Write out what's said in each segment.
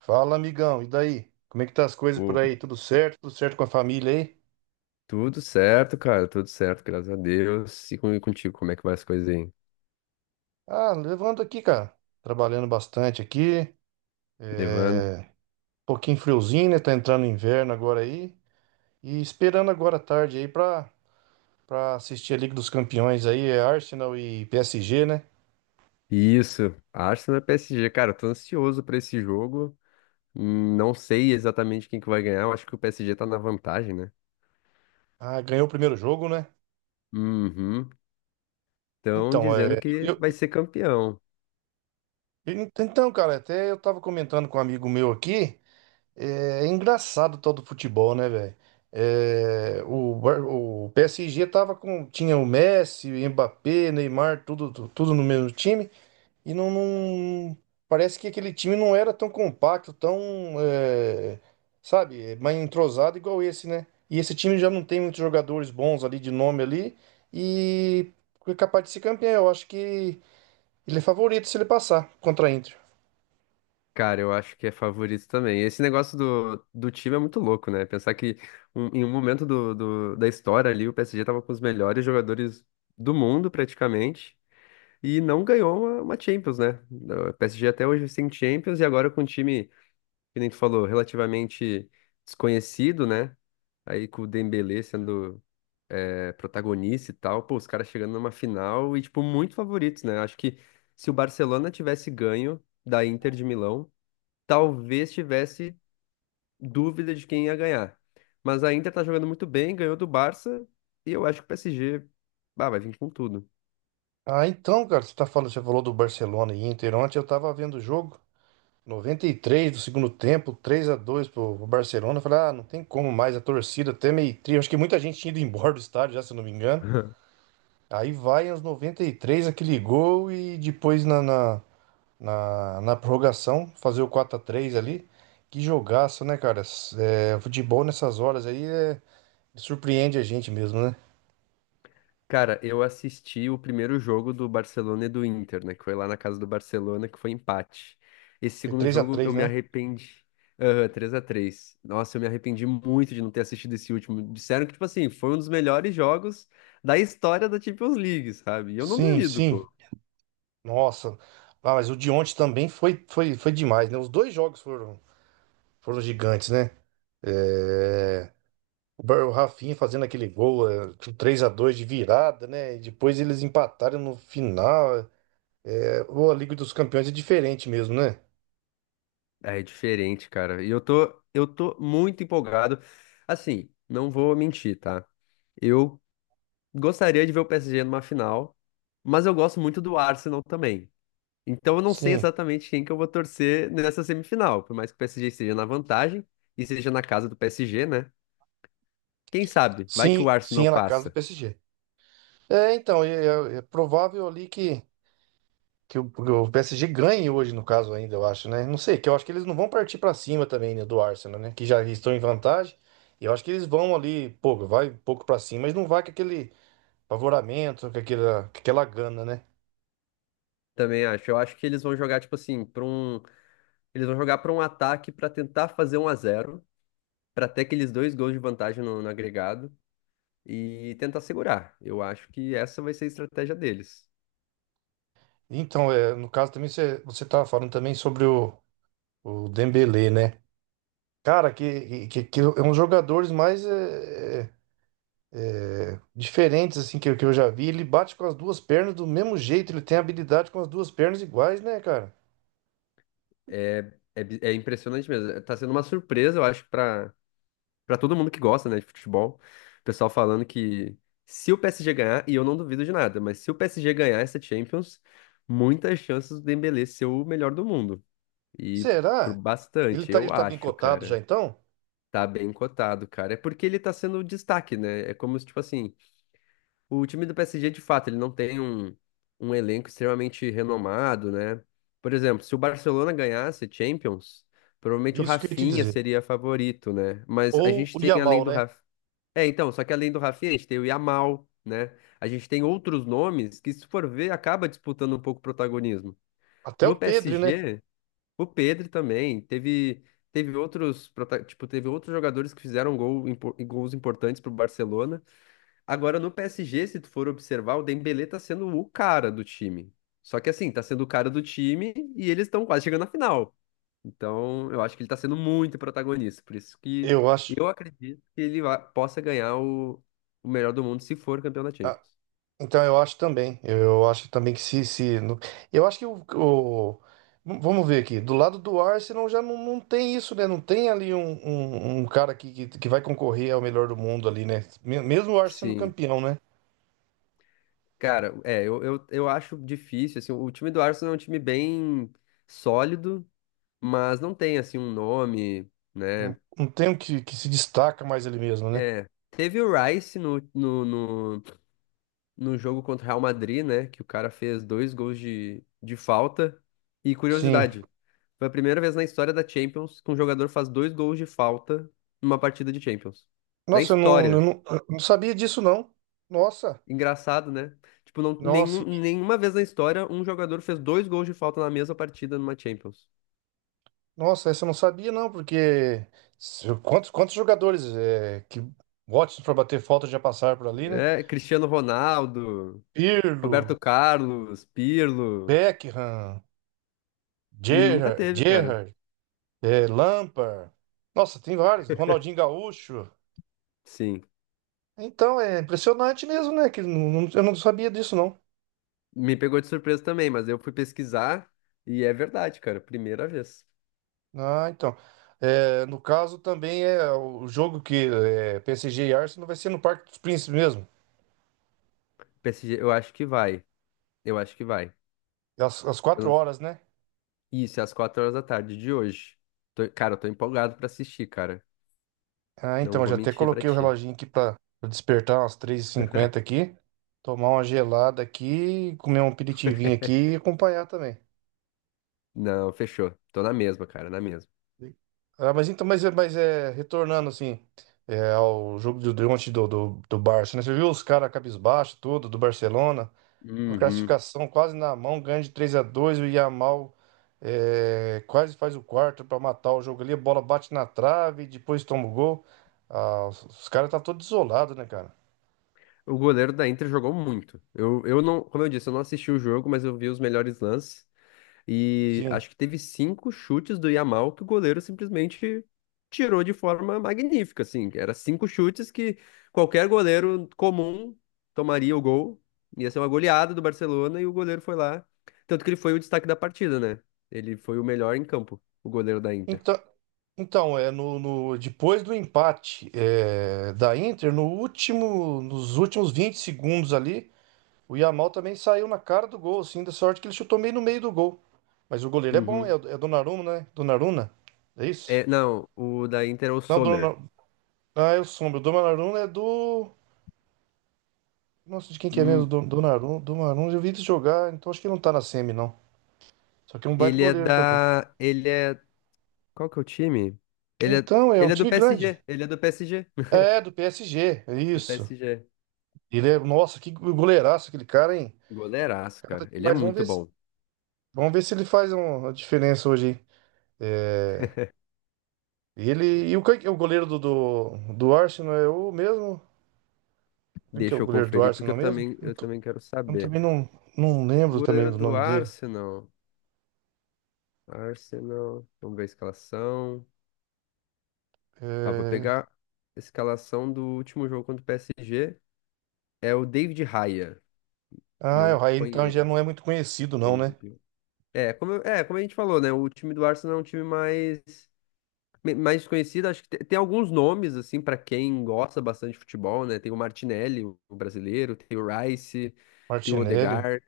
Fala, amigão, e daí? Como é que tá as coisas por Ô, aí? Tudo certo? Tudo certo com a família aí? tudo certo, cara, tudo certo, graças a Deus. E comigo contigo, como é que vai as coisas aí? Ah, levando aqui, cara. Trabalhando bastante aqui. Um Levando. pouquinho friozinho, né? Tá entrando inverno agora aí. E esperando agora à tarde aí pra assistir a Liga dos Campeões aí. É Arsenal e PSG, né? Isso, Arsenal e PSG, cara, eu tô ansioso pra esse jogo. Não sei exatamente quem que vai ganhar, eu acho que o PSG tá na vantagem, né? Ah, ganhou o primeiro jogo, né? Uhum. Estão Então, dizendo que vai ser campeão. Então, cara, até eu tava comentando com um amigo meu aqui. É engraçado todo o futebol, né, velho? É, o PSG tinha o Messi, o Mbappé, Neymar, tudo no mesmo time, e parece que aquele time não era tão compacto, tão, é, sabe, é, mais entrosado igual esse, né? E esse time já não tem muitos jogadores bons ali de nome ali, e é capaz de ser campeão. Eu acho que ele é favorito se ele passar contra a Inter. Cara, eu acho que é favorito também. Esse negócio do time é muito louco, né? Pensar que em um momento do, da história ali, o PSG tava com os melhores jogadores do mundo, praticamente. E não ganhou uma Champions, né? O PSG até hoje sem Champions e agora com um time, que nem tu falou, relativamente desconhecido, né? Aí com o Dembélé sendo protagonista e tal, pô, os caras chegando numa final e, tipo, muito favoritos, né? Acho que se o Barcelona tivesse ganho da Inter de Milão, talvez tivesse dúvida de quem ia ganhar. Mas a Inter tá jogando muito bem, ganhou do Barça e eu acho que o PSG, bah, vai vir com tudo. Ah, então, cara, você falou do Barcelona e Inter. Ontem eu tava vendo o jogo, 93 do segundo tempo, 3 a 2 pro Barcelona. Eu falei, ah, não tem como mais, a torcida até meio triste. Acho que muita gente tinha ido embora do estádio já, se eu não me engano. Aí vai aos 93 aquele gol e depois na prorrogação fazer o 4 a 3 ali. Que jogaço, né, cara? Futebol nessas horas aí surpreende a gente mesmo, né? Cara, eu assisti o primeiro jogo do Barcelona e do Inter, né? Que foi lá na casa do Barcelona, que foi empate. Esse Foi segundo três a jogo eu três, me né? arrependi. Aham, 3 a 3. Nossa, eu me arrependi muito de não ter assistido esse último. Disseram que, tipo assim, foi um dos melhores jogos da história da Champions League, sabe? E eu não Sim, duvido, sim. pô. Nossa, ah, mas o de ontem também foi demais, né? Os dois jogos foram gigantes, né? É, O o Rafinha fazendo aquele gol, é, 3x2 de virada, né? E depois eles empataram no final. É, ou a Liga dos Campeões é diferente mesmo, né? É diferente, cara. E eu tô muito empolgado. Assim, não vou mentir, tá? Eu gostaria de ver o PSG numa final, mas eu gosto muito do Arsenal também. Então eu não sei Sim, exatamente quem que eu vou torcer nessa semifinal, por mais que o PSG esteja na vantagem e seja na casa do PSG, né? Quem sabe? Vai que o sim, Arsenal é na casa do passa. PSG. É, então, é, É provável ali que o PSG ganhe hoje, no caso, ainda, eu acho, né? Não sei, que eu acho que eles não vão partir pra cima também, né, do Arsenal, né? Que já estão em vantagem. E eu acho que eles vão ali, pouco, vai um pouco pra cima, mas não vai com aquele favoramento, com aquela gana, né? Também acho. Eu acho que eles vão jogar tipo assim, eles vão jogar para um ataque para tentar fazer 1 a 0 para ter aqueles dois gols de vantagem no agregado e tentar segurar. Eu acho que essa vai ser a estratégia deles. Então, é, no caso também, você tava falando também sobre o Dembélé, né? Cara, que é um dos jogadores mais diferentes, assim, que eu já vi. Ele bate com as duas pernas do mesmo jeito, ele tem habilidade com as duas pernas iguais, né, cara? É impressionante mesmo. Tá sendo uma surpresa, eu acho, para Pra todo mundo que gosta, né, de futebol, o pessoal falando que se o PSG ganhar, e eu não duvido de nada, mas se o PSG ganhar essa Champions, muitas chances do Dembélé ser o melhor do mundo. E por Será? Bastante, eu Ele tá bem acho, cotado já cara. então? Tá bem cotado, cara. É porque ele tá sendo o destaque, né? É como se, tipo assim, o time do PSG, de fato, ele não tem um elenco extremamente renomado, né? Por exemplo, se o Barcelona ganhasse Champions, provavelmente o Isso que eu ia te Rafinha dizer. seria favorito, né? Mas a Ou gente o tem, além Yamal, do né? Rafinha, então, só que além do Rafinha, a gente tem o Yamal, né? A gente tem outros nomes que, se for ver, acaba disputando um pouco o protagonismo. Até No o Pedro, né? PSG, o Pedri também teve outros tipo, teve outros jogadores que fizeram gol, gols importantes para o Barcelona. Agora no PSG, se tu for observar, o Dembélé tá sendo o cara do time. Só que assim, tá sendo o cara do time e eles estão quase chegando na final. Então, eu acho que ele tá sendo muito protagonista, por isso que Eu acho. eu acredito que ele possa ganhar o melhor do mundo se for campeão da Ah, Champions. então eu acho também. Eu acho também que se. Se no- eu acho que o- vamos ver aqui. Do lado do Arsenal já não, não tem isso, né? Não tem ali um cara que vai concorrer ao melhor do mundo ali, né? Mesmo o Arsenal sendo Sim. campeão, né? Cara, eu acho difícil, assim, o time do Arsenal é um time bem sólido, mas não tem, assim, um nome, né? Não tem um que se destaca mais ele mesmo, né? É, teve o Rice no, no, num jogo contra o Real Madrid, né? Que o cara fez dois gols de falta. E Sim. curiosidade, foi a primeira vez na história da Champions que um jogador faz dois gols de falta numa partida de Champions. Na Nossa, história. Eu não sabia disso, não. Nossa. Engraçado, né? Tipo, não, Nossa. Nenhuma vez na história um jogador fez dois gols de falta na mesma partida numa Champions. Nossa, essa eu não sabia não, porque quantos, quantos jogadores que ótimos para bater falta já passaram por ali, né? É, Cristiano Ronaldo, Pirlo, Roberto Carlos, Pirlo. Beckham, E nunca teve, cara. Gerrard, é, Lampard. Nossa, tem vários. Ronaldinho Gaúcho. Sim. Então, é impressionante mesmo, né? Que não- não- eu não sabia disso não. Me pegou de surpresa também, mas eu fui pesquisar e é verdade, cara. Primeira vez. Ah, então. É, no caso também é o jogo PSG e Arsenal vai ser no Parque dos Príncipes mesmo. PSG, eu acho que vai. Eu acho que vai. Às Eu quatro não- horas, né? Isso, é às 4 horas da tarde de hoje. Cara, eu tô empolgado pra assistir, cara. Ah, então, Não eu vou já até mentir pra coloquei o ti. reloginho aqui pra despertar umas 3h50 aqui. Tomar uma gelada aqui, comer um aperitivinho aqui e acompanhar também. Não, fechou. Tô na mesma, cara, na mesma. Ah, mas então, mas é, retornando assim, é, ao jogo de ontem do Barça, né? Você viu os caras cabisbaixo, tudo, do Barcelona, com a Uhum. classificação quase na mão, ganha de 3 a 2 o Yamal é, quase faz o quarto para matar o jogo ali, a bola bate na trave, depois toma o gol. Ah, os caras tá todo isolado, né, cara? O goleiro da Inter jogou muito. Eu não, como eu disse, eu não assisti o jogo, mas eu vi os melhores lances. E Sim. acho que teve cinco chutes do Yamal que o goleiro simplesmente tirou de forma magnífica, assim. Era cinco chutes que qualquer goleiro comum tomaria o gol. Ia ser uma goleada do Barcelona e o goleiro foi lá. Tanto que ele foi o destaque da partida, né? Ele foi o melhor em campo, o goleiro da Inter. Então, então é depois do empate é, da Inter, no último, nos últimos 20 segundos ali, o Yamal também saiu na cara do gol, assim, da sorte que ele chutou meio no meio do gol. Mas o goleiro é bom, Uhum. É Donnarumma, né? Donnarumma? É isso? É, não, o da Inter é o Não, Sommer. Donnarumma. Ah, eu sombro. O Donnarumma é do. Nossa, de quem que é mesmo? Hum, Donnarumma. Donnarumma, eu vi ele jogar, então acho que não tá na semi, não. Só que é um baita ele é goleiro também. da. Ele é. Qual que é o time? Ele é, Então, é um ele é do time grande. PSG. Ele é do PSG. É, do PSG, é Do isso. PSG. Ele é, nossa, que goleiraço aquele cara, hein? O Goleiraço, cara, tá cara. Ele é demais. Muito bom. Vamos ver se ele faz uma diferença hoje, hein? É, ele e o, quem que é o goleiro do Arsenal é o mesmo? Quem que é o Deixa eu goleiro do conferir, porque Arsenal eu mesmo? também, eu também quero Eu saber. também não, não O lembro também goleiro do do nome dele. Arsenal. Arsenal. Vamos ver a escalação. Ah, vou É, pegar a escalação do último jogo contra o PSG. É o David Raya. ah, é o Não Raí então já conheço. não é muito conhecido não, né? David. É, como a gente falou, né? O time do Arsenal é um time mais desconhecido. Acho que tem, alguns nomes, assim, pra quem gosta bastante de futebol, né? Tem o Martinelli, o brasileiro. Tem o Rice. Tem o Martinelli. Odegaard.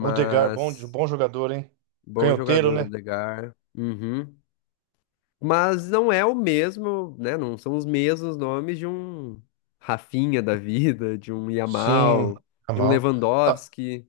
Odegaard, bom jogador, hein? Bom Canhoteiro, jogador, né? Odegaard. Uhum. Mas não é o mesmo, né? Não são os mesmos nomes de um Rafinha da vida, de um Sim, Yamal, tá de um mal. Ah, Lewandowski.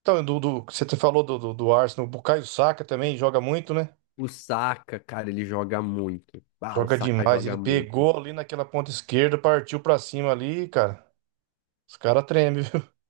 então, você falou do Arsenal, o Bukayo Saka também joga muito, né? O Saka, cara, ele joga muito. Ah, o Joga Saka demais. Ele joga muito. pegou ali naquela ponta esquerda, partiu pra cima ali, cara. Os caras tremem, viu?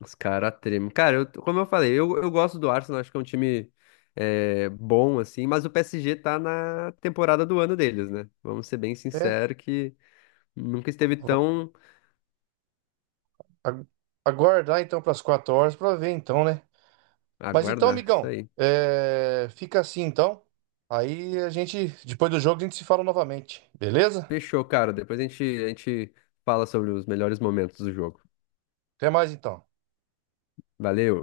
Os caras tremem. Cara, como eu falei, eu gosto do Arsenal, acho que é um time bom, assim, mas o PSG tá na temporada do ano deles, né? Vamos ser bem É. sinceros que nunca esteve tão. a- Aguardar então pras 4 horas pra ver então, né? Mas então, Aguardar, isso amigão, aí. é, fica assim então. Aí a gente, depois do jogo, a gente se fala novamente, beleza? Fechou, cara. Depois a gente fala sobre os melhores momentos do jogo. Até mais então. Valeu!